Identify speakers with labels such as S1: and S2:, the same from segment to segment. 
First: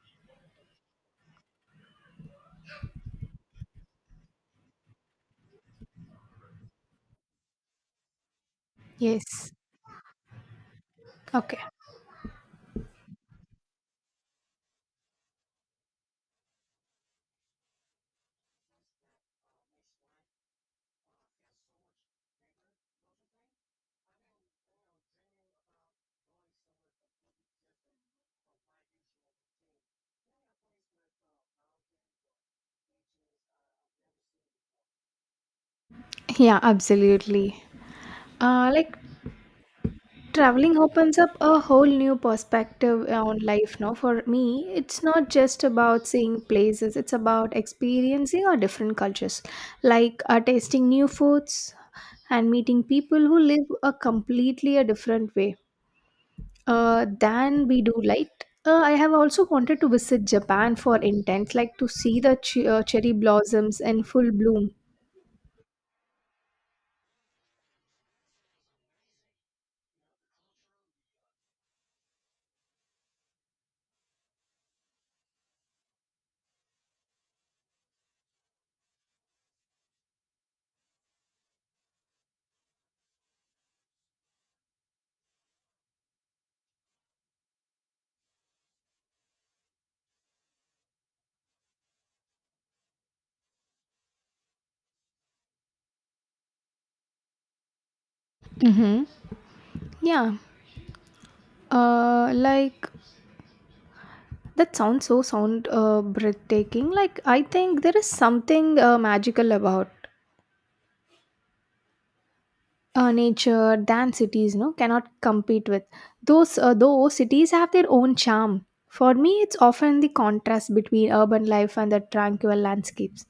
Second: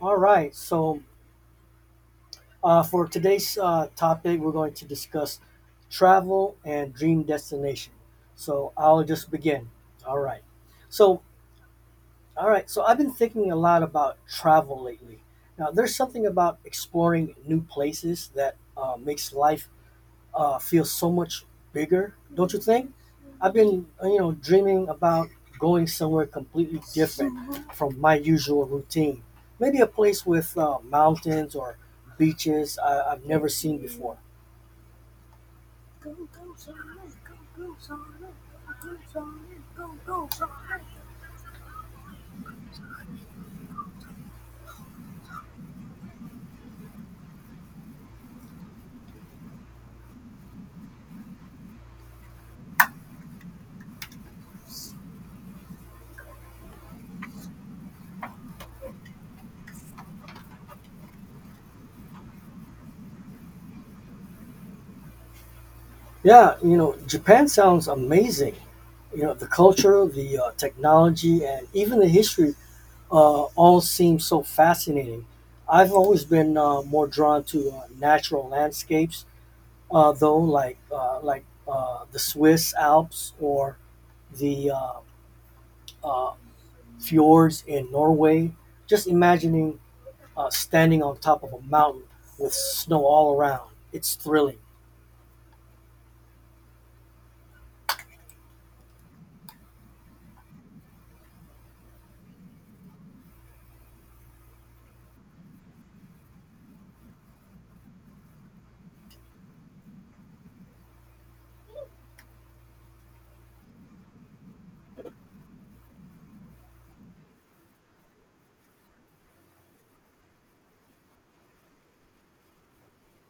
S1: All right. So, for today's topic, we're going to discuss travel and dream destination. So, I'll just
S2: Yes.
S1: begin. All right. So,
S2: Okay.
S1: I've been thinking a lot about travel lately. Now, there's something about exploring new places that makes life feel so much bigger, don't you think? I've been, you know, dreaming about going somewhere completely different from my usual routine. Maybe a place with mountains or beaches I've never seen before.
S2: Yeah, absolutely. Like traveling opens up a whole new perspective on life. Now, for me, it's not just about seeing places, it's about experiencing our different cultures, like tasting new foods and meeting people who live a completely a different way than we do, like I have also wanted to visit Japan for intent, like to see the cherry blossoms in full bloom.
S1: Yeah, you know, Japan sounds amazing. You know, the culture, the technology, and even the history all seem so fascinating. I've always been more drawn to natural landscapes though, like the Swiss Alps or the uh, fjords in Norway. Just imagining standing on top of a mountain with snow all around. It's thrilling.
S2: Mm-hmm. Yeah, like that sounds so sound breathtaking. Like I think there is something magical about nature than cities no cannot compete with those though cities have their own charm for me it's often the contrast between urban life and the tranquil landscapes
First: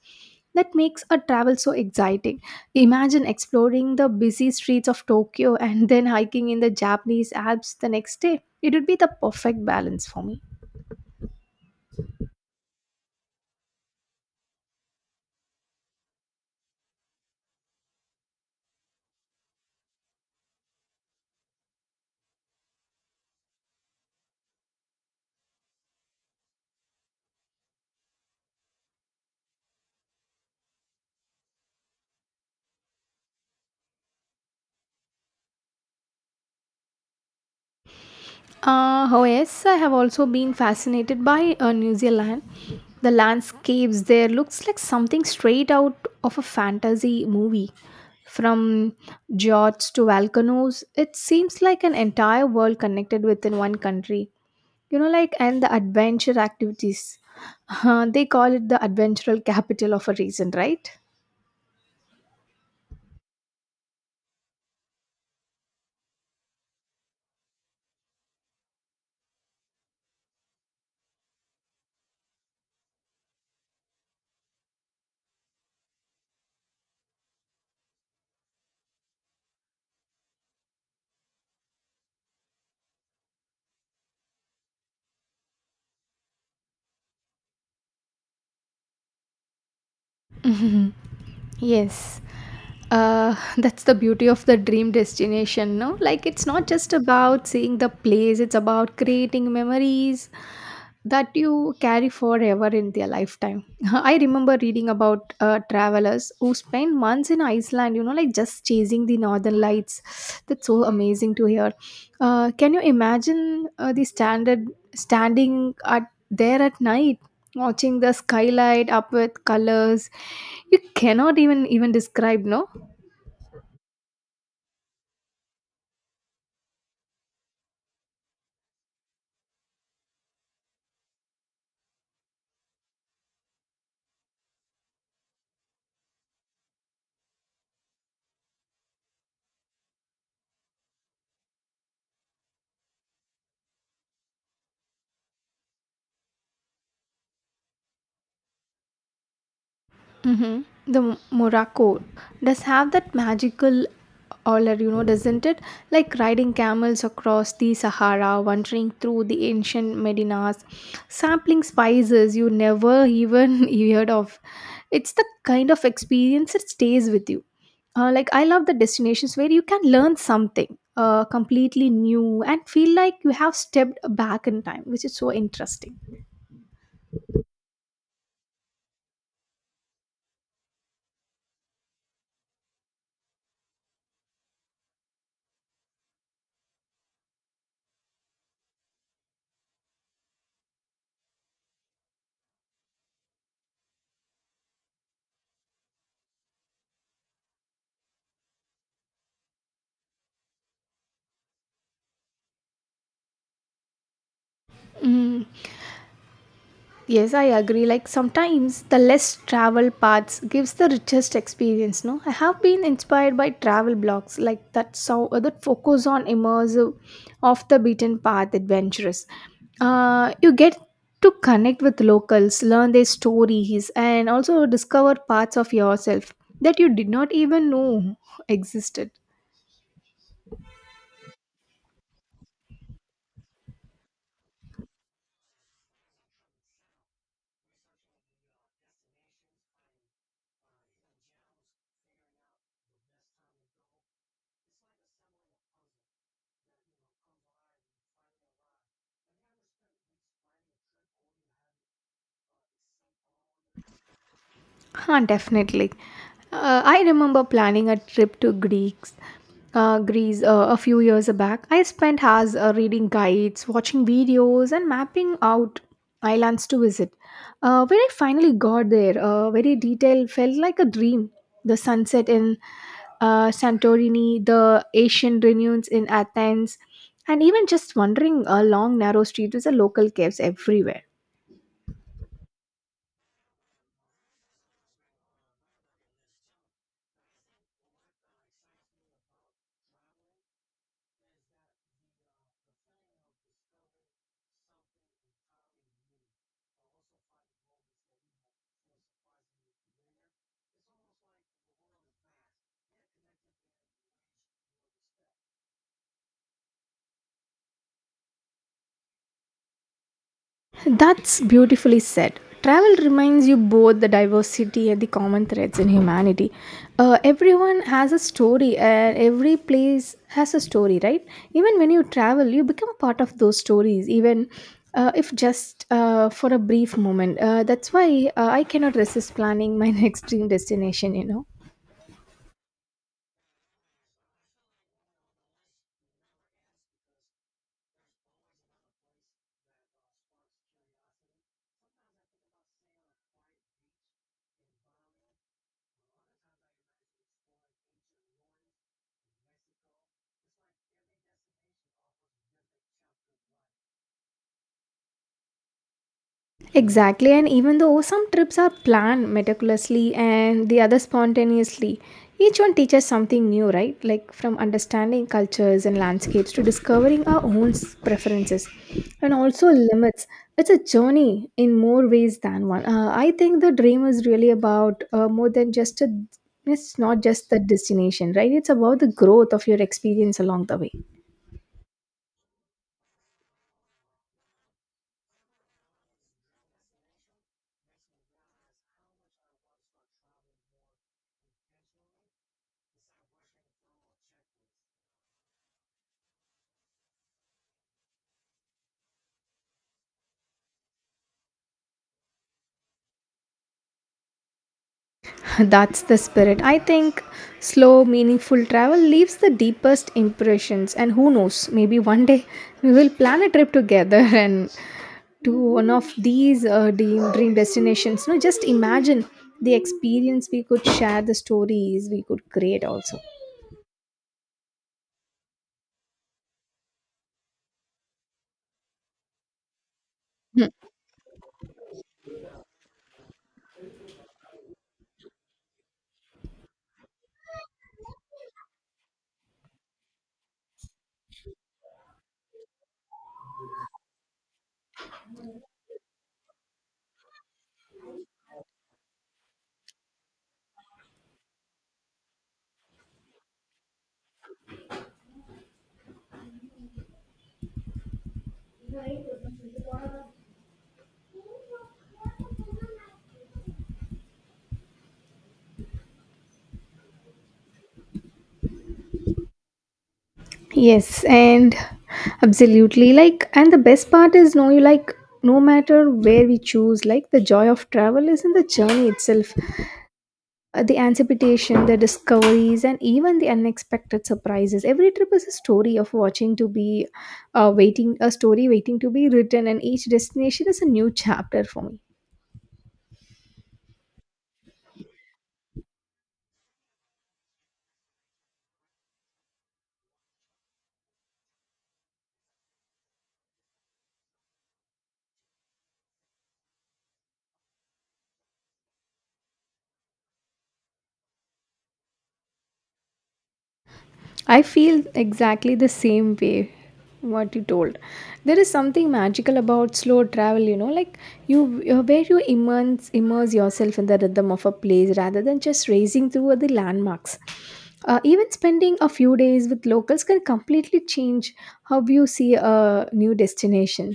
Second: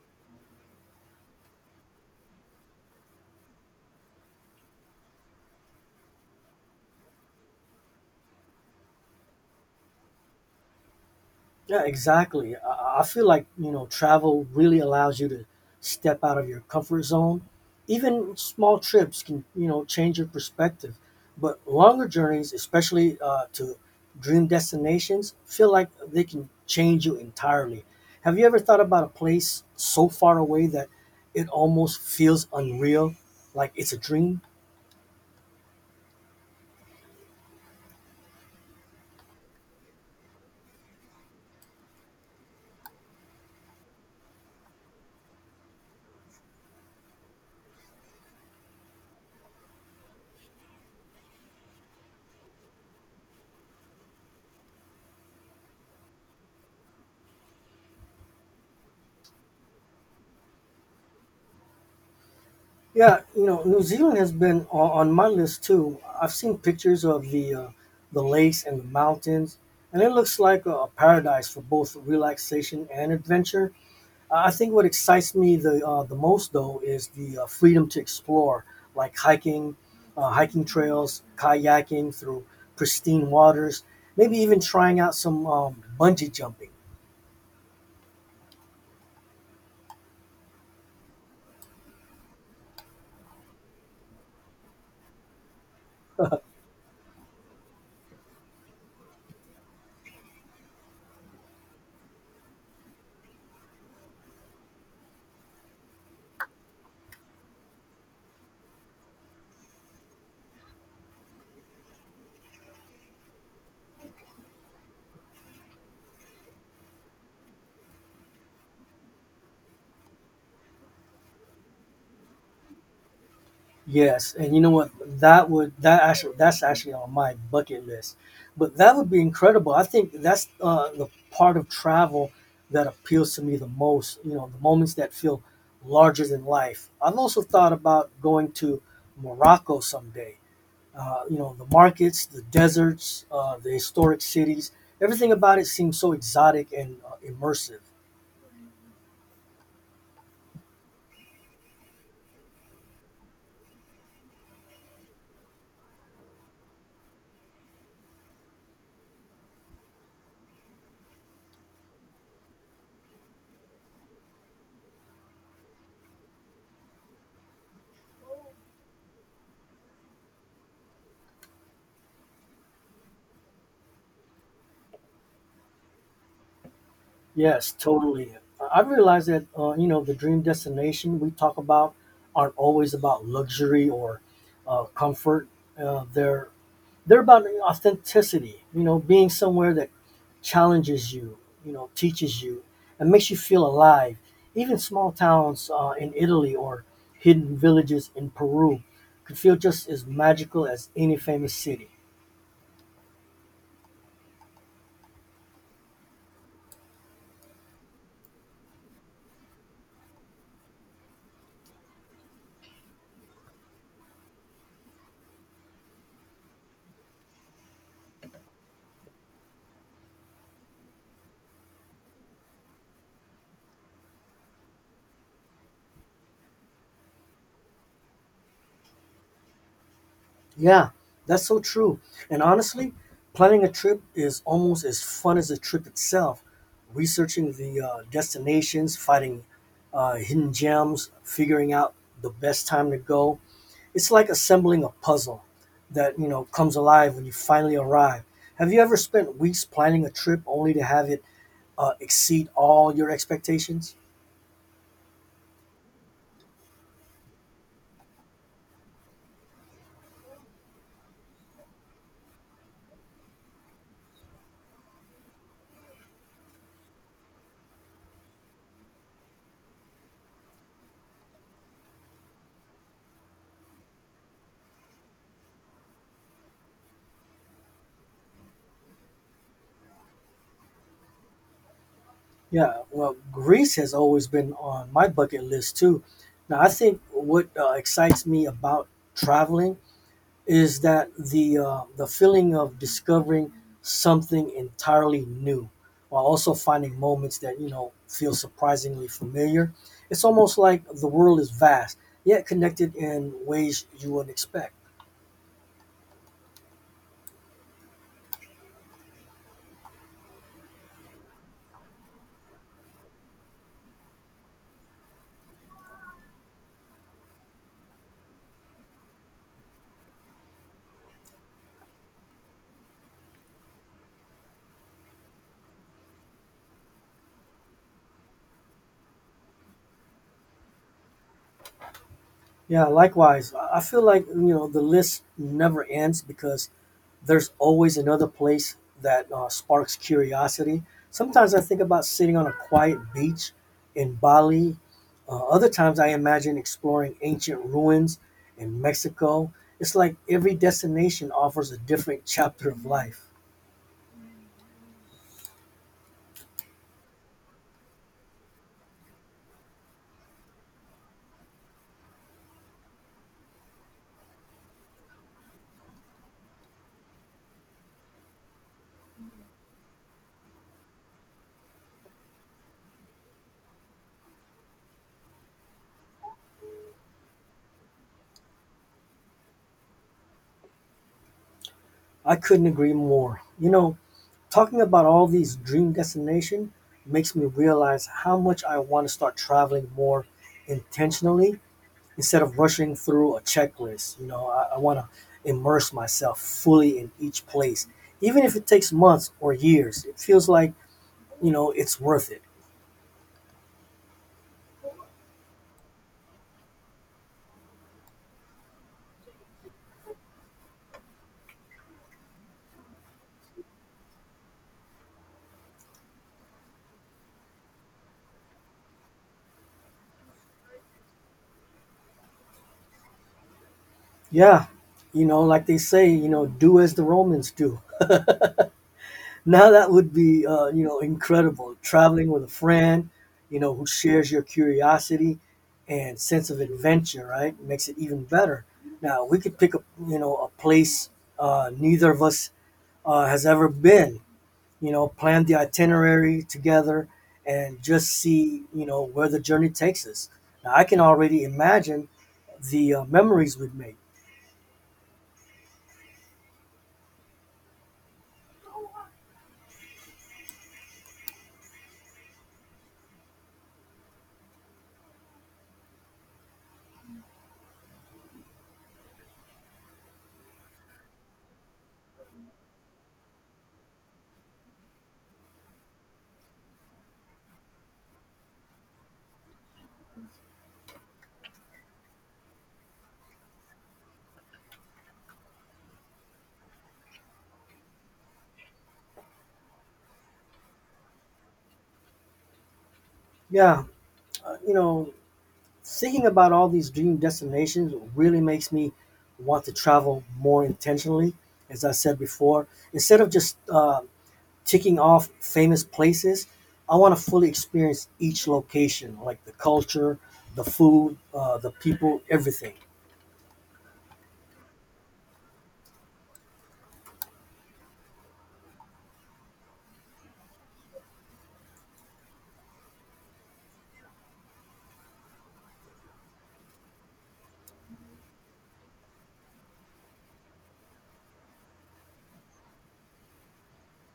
S2: that makes a travel so exciting. Imagine exploring the busy streets of Tokyo and then hiking in the Japanese Alps the next day. It would be the perfect balance for me.
S1: Yeah, exactly. I feel like, you know, travel really allows you to step out of your comfort zone. Even small trips can, you know, change your perspective. But longer journeys, especially to dream destinations, feel like they can change you entirely. Have you ever thought about a place so far away that it almost feels unreal, like it's a dream?
S2: Oh yes, I have also been fascinated by New Zealand. The landscapes there looks like something straight out of a fantasy movie. From fjords to volcanoes, it seems like an entire world connected within one country. You know, like, and the adventure activities. They call it the adventural capital of a reason, right?
S1: Yeah, you know, New Zealand has been on my list too. I've seen pictures of the lakes and the mountains, and it looks like a, paradise for both relaxation and adventure. I think what excites me the most though is the freedom to explore, like hiking, hiking trails, kayaking through pristine waters, maybe even trying out some bungee jumping.
S2: Yes. That's the beauty of the dream destination, no? Like, it's not just about seeing the place, it's about creating memories that you carry forever in their lifetime. I remember reading about travelers who spend months in Iceland, you know, like just chasing the northern lights. That's so amazing to hear. Can you imagine the standard standing at there at night, watching the skylight up with colors you cannot even describe, no?
S1: Yes, and you know what? That's actually on my bucket list, but that would be incredible. I think that's the part of travel that appeals to me the most. You know, the moments that feel larger than life. I've also thought about going to Morocco someday. You know, the markets, the deserts, the historic cities. Everything about it seems so exotic and immersive.
S2: Hmm. Morocco does have that magical aura, you know, doesn't it? Like riding camels across the Sahara, wandering through the ancient Medinas, sampling spices you never even heard of. It's the kind of experience that stays with you. Like I love the destinations where you can learn something completely new and feel like you have stepped back in time, which is so interesting.
S1: Yes, totally. I've realized that you know the dream destination we talk about aren't always about luxury or comfort. Uh, they're they're about authenticity. You know, being somewhere that challenges you, you know, teaches you, and makes you feel alive. Even small towns in Italy or hidden villages in Peru could feel just as magical as any famous city.
S2: Mm. Yes, I agree. Like sometimes the less traveled paths gives the richest experience. No, I have been inspired by travel blogs like that. So that focus on immersive, off the beaten path adventures. You get to connect with locals, learn their stories, and also discover parts of yourself that you did not even know existed.
S1: Yeah, that's so true. And honestly, planning a trip is almost as fun as the trip itself. Researching the destinations, finding hidden gems, figuring out the best time to go. It's like assembling a puzzle that, you know, comes alive when you finally arrive. Have you ever spent weeks planning a trip only to have it exceed all your expectations?
S2: Huh, definitely. I remember planning a trip to Greece a few years back. I spent hours reading guides, watching videos, and mapping out islands to visit. When I finally got there, very detailed felt like a dream. The sunset in Santorini, the Asian renewals in Athens, and even just wandering along narrow streets with the local caves everywhere.
S1: Yeah, well, Greece has always been on my bucket list too. Now, I think what excites me about traveling is that the feeling of discovering something entirely new, while also finding moments that you know feel surprisingly familiar. It's almost like the world is vast, yet connected in ways you wouldn't expect.
S2: That's beautifully said. Travel reminds you both the diversity and the common threads in humanity. Everyone has a story, and every place has a story, right? Even when you travel, you become a part of those stories, even if just for a brief moment. That's why I cannot resist planning my next dream destination, you know.
S1: Yeah, likewise, I feel like you know the list never ends because there's always another place that sparks curiosity. Sometimes I think about sitting on a quiet beach in Bali. Other times I imagine exploring ancient ruins in Mexico. It's like every destination offers a different chapter of life.
S2: Exactly, and even though some trips are planned meticulously and the other spontaneously, each one teaches something new, right? Like from understanding cultures and landscapes to discovering our own preferences and also limits. It's a journey in more ways than one. I think the dream is really about more than just a, it's not just the destination, right? It's about the growth of your experience along the way.
S1: I couldn't agree more. You know, talking about all these dream destinations makes me realize how much I want to start traveling more intentionally instead of rushing through a checklist. You know, I want to immerse myself fully in each place, even if it takes months or years. It feels like you know it's worth it.
S2: That's the spirit. I think slow, meaningful travel leaves the deepest impressions. And who knows, maybe one day we will plan a trip together and to one of these dream destinations. No, just imagine the experience we could share, the stories we could create also.
S1: Yeah, you know, like they say, you know, do as the Romans do. Now that would be
S2: Hmm.
S1: you know incredible. Traveling with a friend, you know, who shares your curiosity and sense of adventure, right? Makes it even better. Now we could pick up, you know, a place neither of us has ever been, you know, plan the itinerary together and just see, you know, where the journey takes us. Now, I can already imagine the memories we've made.
S2: Yes, and absolutely. Like, and the best part is, no, you like, no matter where we choose, like, the joy of travel is in the journey itself. The anticipation, the discoveries, and even the unexpected surprises. Every trip is a story of watching to be, a story waiting to be written, and each destination is a new chapter for me.
S1: Yeah, you know, thinking about all these dream destinations really makes me want to travel more intentionally, as I said before. Instead of just ticking off famous places, I want to fully experience each location, like the culture, the food, the people, everything.
S2: I feel exactly the same way what you told. There is something magical about slow travel, you know, like you where you immerse yourself in the rhythm of a place rather than just racing through the landmarks. Even spending a few days with locals can completely change how you see a new destination.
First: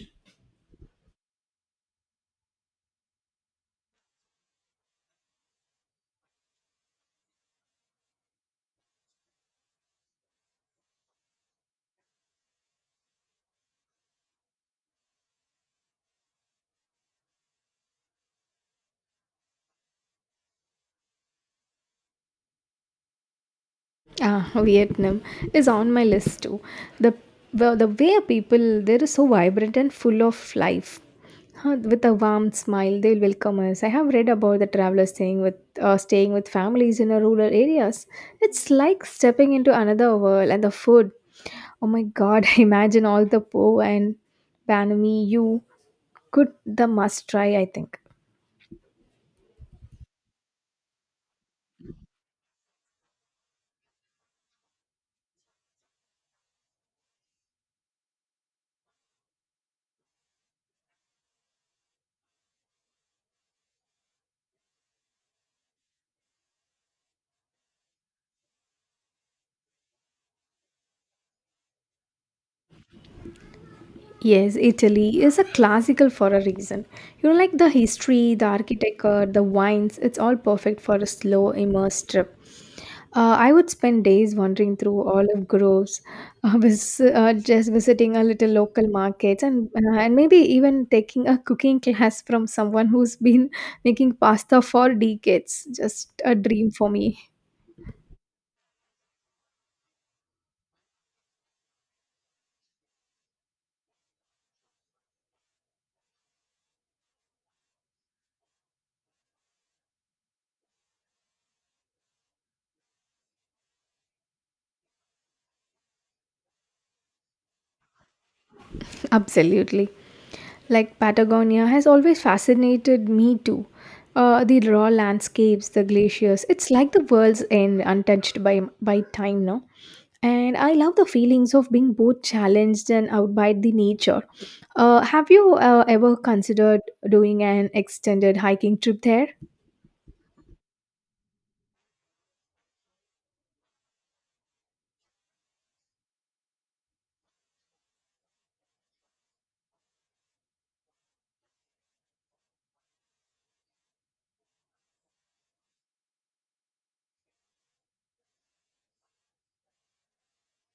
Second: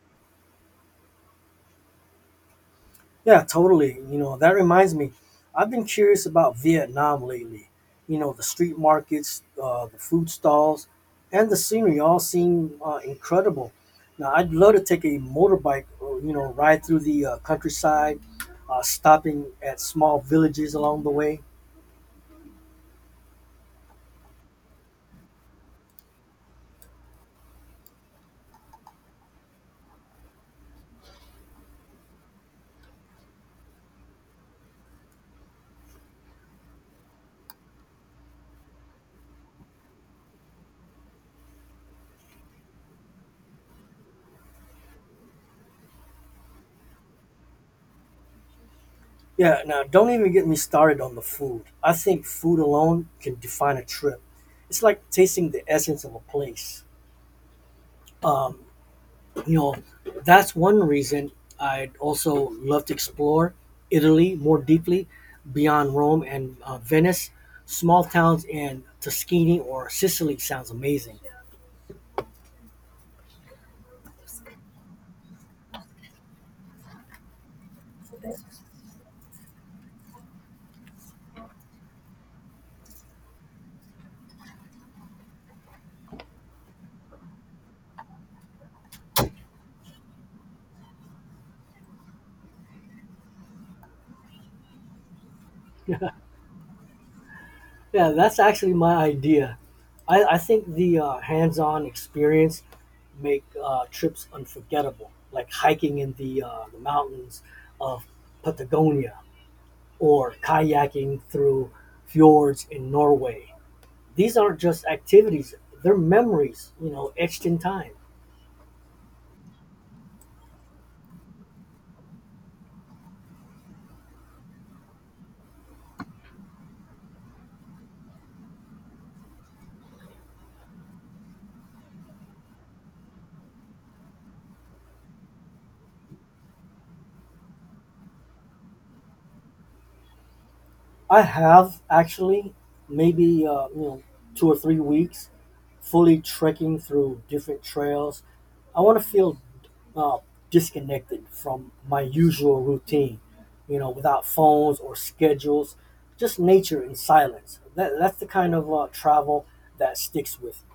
S1: Yeah, totally. You know, that reminds me, I've been curious about Vietnam lately. You know, the street markets, the food stalls, and the scenery all seem incredible. Now, I'd love to take a motorbike, or, you know, ride through the countryside, stopping at small villages along the way.
S2: Ah, Vietnam is on my list too. The the way people there is so vibrant and full of life. Huh, with a warm smile, they'll welcome us. I have read about the travelers staying with families in a rural areas. It's like stepping into another world, and the food. Oh my God! Imagine all the po and banh mi you could the must try. I think.
S1: Yeah, now don't even get me started on the food. I think food alone can define a trip. It's like tasting the essence of a place. You know, that's one reason I'd also love to explore Italy more deeply beyond Rome and Venice. Small towns in Tuscany or Sicily sounds amazing.
S2: Yes, Italy is a classical for a reason. You know, like the history, the architecture, the wines, it's all perfect for a slow, immersed trip. I would spend days wandering through olive groves, just visiting a little local markets, and maybe even taking a cooking class from someone who's been making pasta for decades. Just a dream for me.
S1: Yeah, that's actually my idea. I think the hands-on experience make trips unforgettable, like hiking in the mountains of Patagonia or kayaking through fjords in Norway. These aren't just activities, they're memories, you know, etched in time.
S2: Absolutely. Like Patagonia has always fascinated me too. The raw landscapes, the glaciers, it's like the world's end untouched by time, no? And I love the feelings of being both challenged and out by the nature. Have you ever considered doing an extended hiking trip there?
S1: I have actually maybe, you know, 2 or 3 weeks fully trekking through different trails. I want to feel uh, disconnected from my usual routine, you know, without phones or schedules, just nature and silence. That's the kind of travel that sticks with me.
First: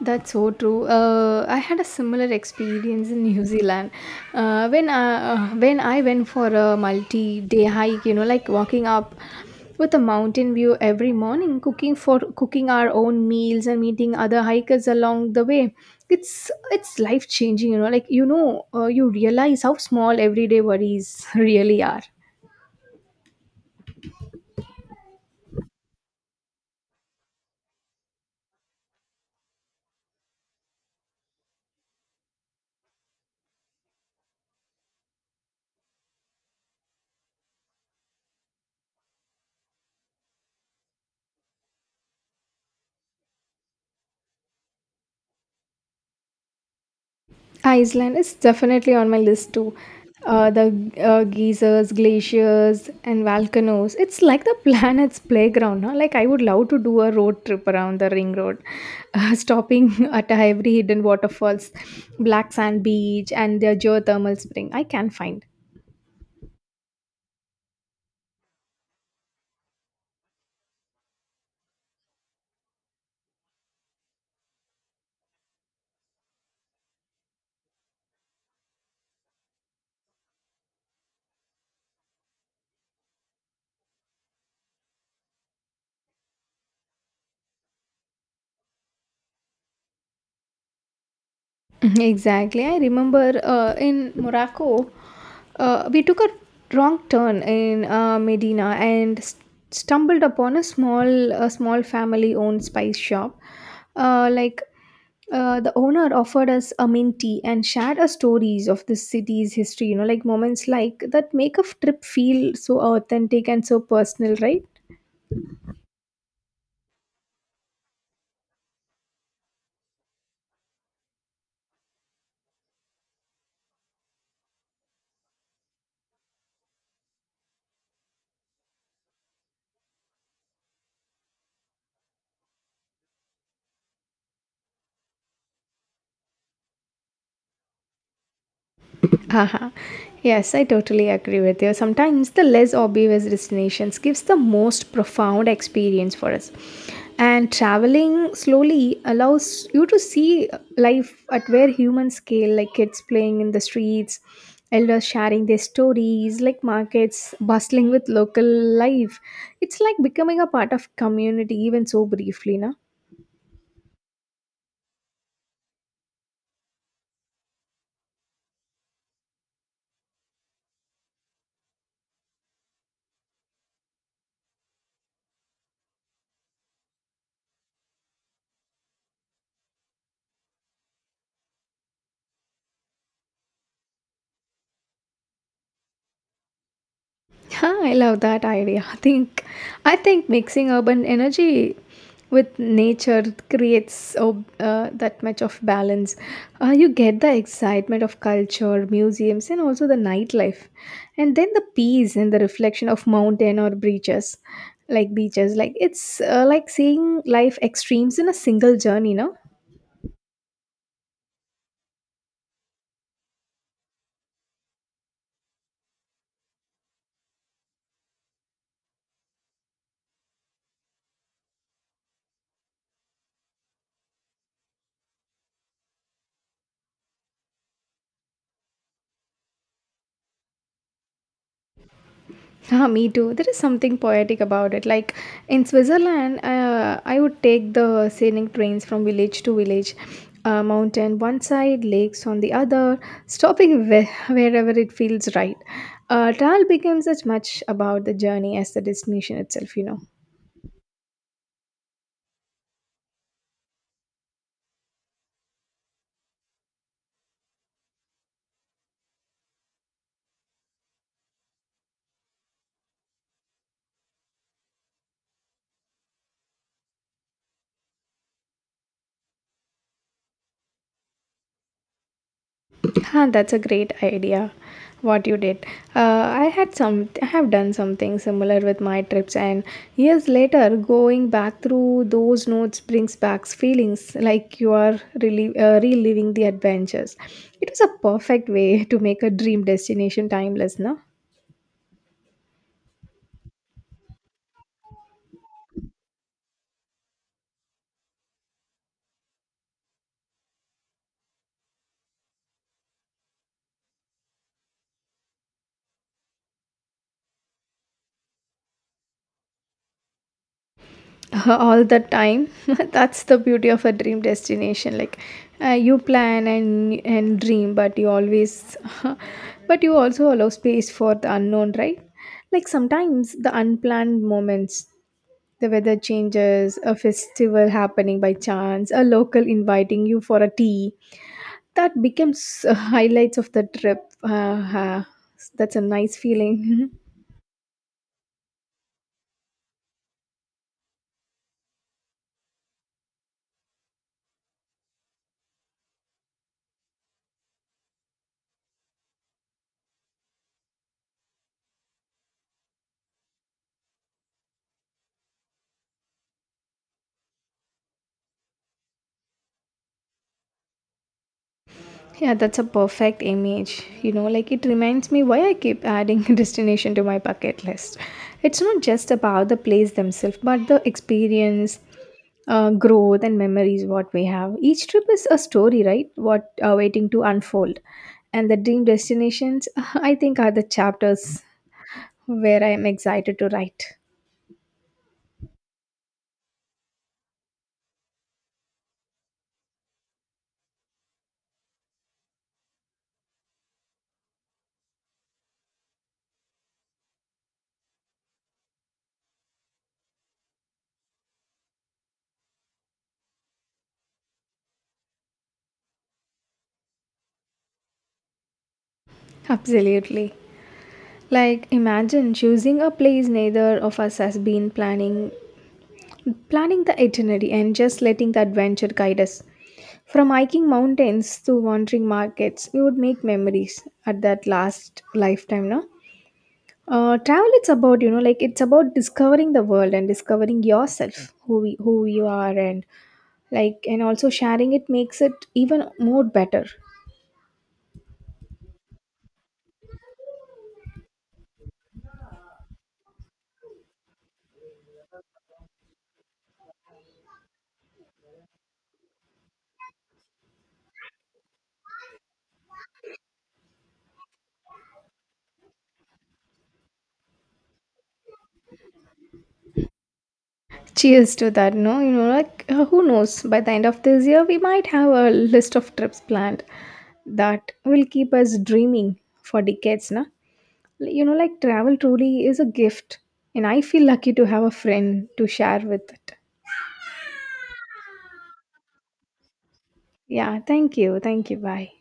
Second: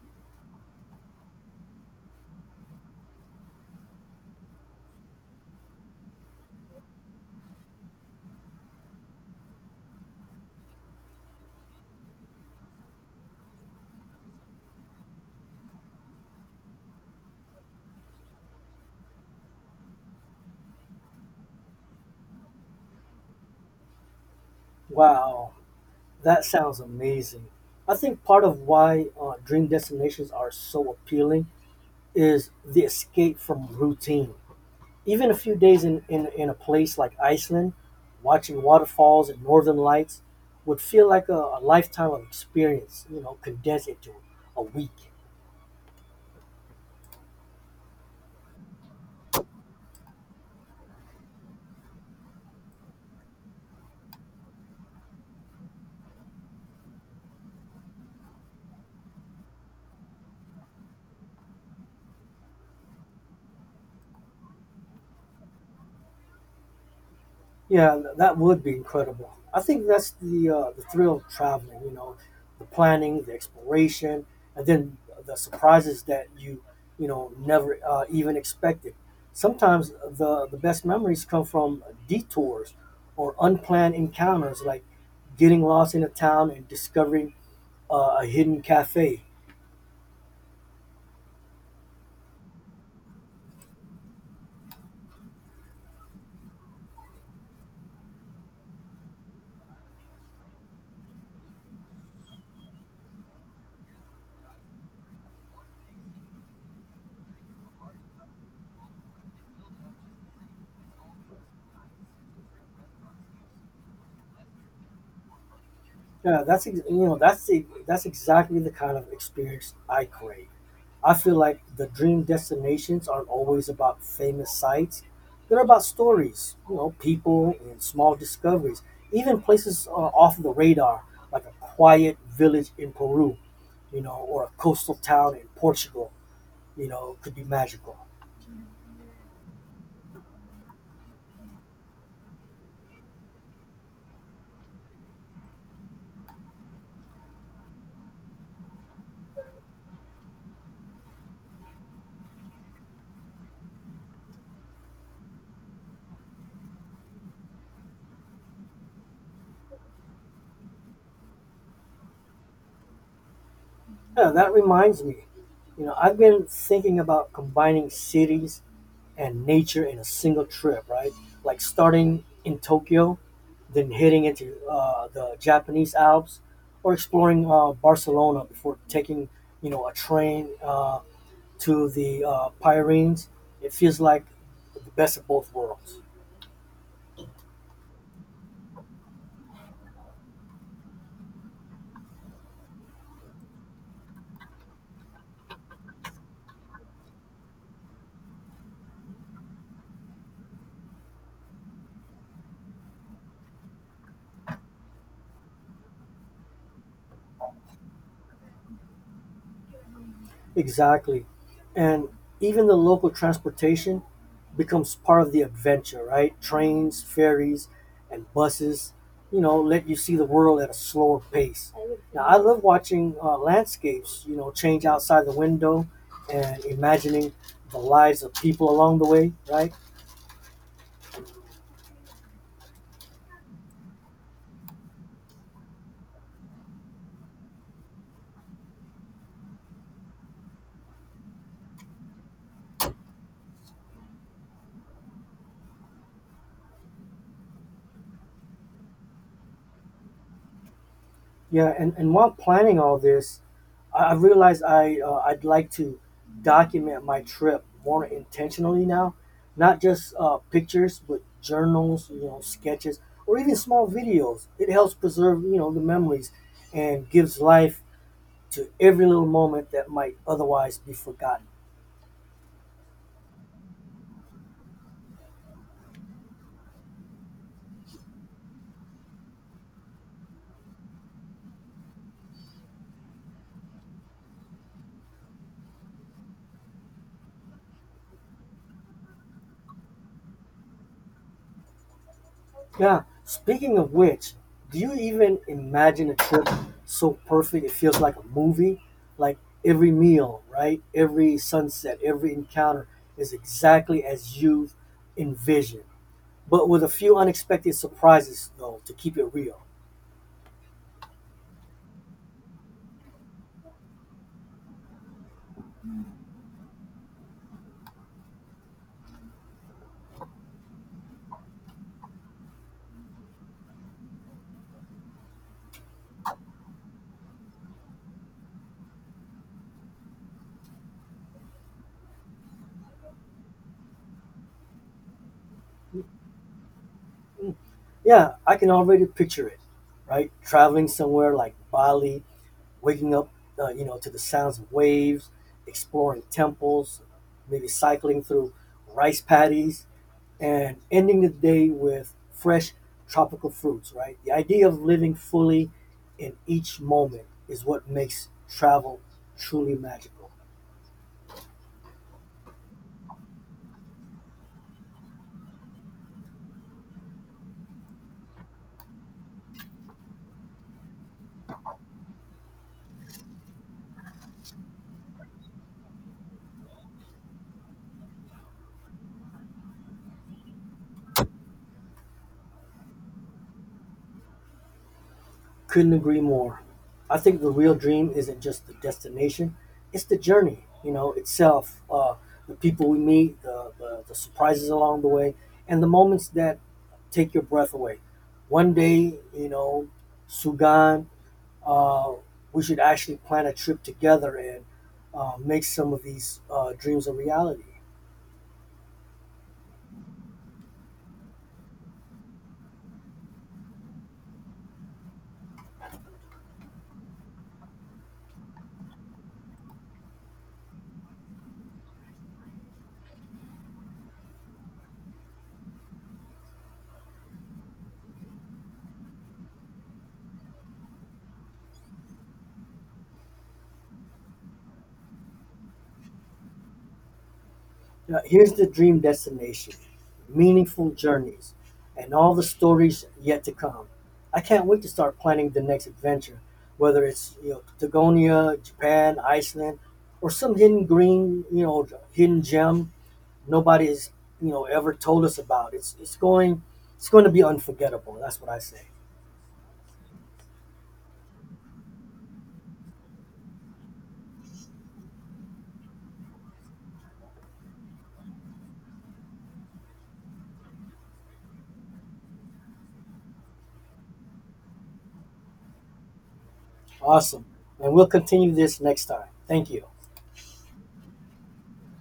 S2: That's so true. I had a similar experience in New Zealand when I went for a multi-day hike. You know, like walking up with a mountain view every morning, cooking our own meals and meeting other hikers along the way. It's life changing. You know, like you know, you realize how small everyday worries really are.
S1: Wow. That sounds amazing. I think part of why dream destinations are so appealing is the escape from routine. Even a few days in a place like Iceland, watching waterfalls and northern lights would feel like a lifetime of experience, you know, condensed into a week.
S2: Iceland is definitely on my list too. The geysers, glaciers, and volcanoes. It's like the planet's playground. Huh? Like, I would love to do a road trip around the ring road, stopping at every hidden waterfalls, black sand beach, and their geothermal spring. I can find.
S1: Yeah, that would be incredible. I think that's the thrill of traveling. You know, the planning, the exploration, and then the surprises that you know never even expected. Sometimes the best memories come from detours or unplanned encounters, like getting lost in a town and discovering a hidden cafe.
S2: Mm-hmm. Exactly. I remember in Morocco, we took a wrong turn in Medina and stumbled upon a small family-owned spice shop. Uh, like the owner offered us a mint tea and shared us stories of the city's history. You know, like moments like that make a trip feel so authentic and so personal, right?
S1: Yeah, you know that's exactly the kind of experience I crave. I feel like the dream destinations aren't always about famous sites. They're about stories, you know, people and small discoveries. Even places off the radar, like a quiet village in Peru, you know, or a coastal town in Portugal, you know, could be magical.
S2: Haha. Yes, I totally agree with you. Sometimes the less obvious destinations gives the most profound experience for us. And traveling slowly allows you to see life at very human scale, like kids playing in the streets, elders sharing their stories, like markets bustling with local life. It's like becoming a part of community, even so briefly, na?
S1: Yeah, that reminds me. You know, I've been thinking about combining cities and nature in a single trip, right? Like starting in Tokyo, then heading into the Japanese Alps, or exploring Barcelona before taking, you know, a train to the Pyrenees. It feels like the best of both worlds.
S2: Yeah, I love that idea. I think mixing urban energy with nature creates that much of balance. You get the excitement of culture, museums, and also the nightlife, and then the peace and the reflection of mountain or beaches. Like it's like seeing life extremes in a single journey. No.
S1: Exactly. And even the local transportation becomes part of the adventure, right? Trains, ferries, and buses, you know, let you see the world at a slower pace. Now, I love watching landscapes, you know, change outside the window and imagining the lives of people along the way, right?
S2: Yeah, me too. There is something poetic about it. Like in Switzerland, I would take the scenic trains from village to village, mountain one side, lakes on the other, stopping wherever it feels right. Travel becomes as much about the journey as the destination itself, you know.
S1: Yeah, and while planning all this, I realized I'd like to document my trip more intentionally now, not just pictures, but journals, you know, sketches, or even small videos. It helps preserve you know the memories, and gives life to every little moment that might otherwise be forgotten.
S2: Huh, that's a great idea. What you did, I have done something similar with my trips, and years later, going back through those notes brings back feelings like you are really reliving the adventures. It was a perfect way to make a dream destination timeless, no?
S1: Yeah, speaking of which, do you even imagine a trip so perfect it feels like a movie? Like every meal, right? Every sunset, every encounter is exactly as you envisioned, but with a few unexpected surprises, though, to keep it real.
S2: All the time. That's the beauty of a dream destination. Like you plan and dream, but you always but you also allow space for the unknown, right? Like sometimes the unplanned moments, the weather changes, a festival happening by chance, a local inviting you for a tea, that becomes highlights of the trip. That's a nice feeling.
S1: Mm, Yeah, I can already picture it, right? Traveling somewhere like Bali, waking up, you know, to the sounds of waves, exploring temples, maybe cycling through rice paddies and ending the day with fresh tropical fruits, right? The idea of living fully in each moment is what makes travel truly magical.
S2: Yeah, that's a perfect image. You know, like it reminds me why I keep adding destination to my bucket list. It's not just about the place themselves, but the experience, growth, and memories what we have. Each trip is a story, right? What waiting to unfold, and the dream destinations, I think, are the chapters where I am excited to write.
S1: Couldn't agree more. I think the real dream isn't just the destination, it's the journey, you know, itself. The people we meet, the surprises along the way, and the moments that take your breath away. One day, you know, Sugan uh, we should actually plan a trip together and make some of these dreams a reality.
S2: Absolutely. Like, imagine choosing a place neither of us has been planning the itinerary and just letting the adventure guide us. From hiking mountains to wandering markets, we would make memories at that last lifetime, no? Travel it's about you know like it's about discovering the world and discovering yourself who you are, and like, and also sharing it makes it even more better.
S1: Now, here's the dream destination, meaningful journeys and all the stories yet to come. I can't wait to start planning the next adventure, whether it's you know Patagonia, Japan, Iceland, or some hidden green, you know, hidden gem nobody's you know ever told us about. It's going to be unforgettable. That's what I say.
S2: Cheers to that, no? You know, like who knows, by the end of this year we might have a list of trips planned that will keep us dreaming for decades, na. Like, you know, like travel truly is a gift, and I feel lucky to have a friend to share with it.
S1: Awesome. And we'll continue this next time. Thank you.
S2: Yeah, thank you. Thank you. Bye.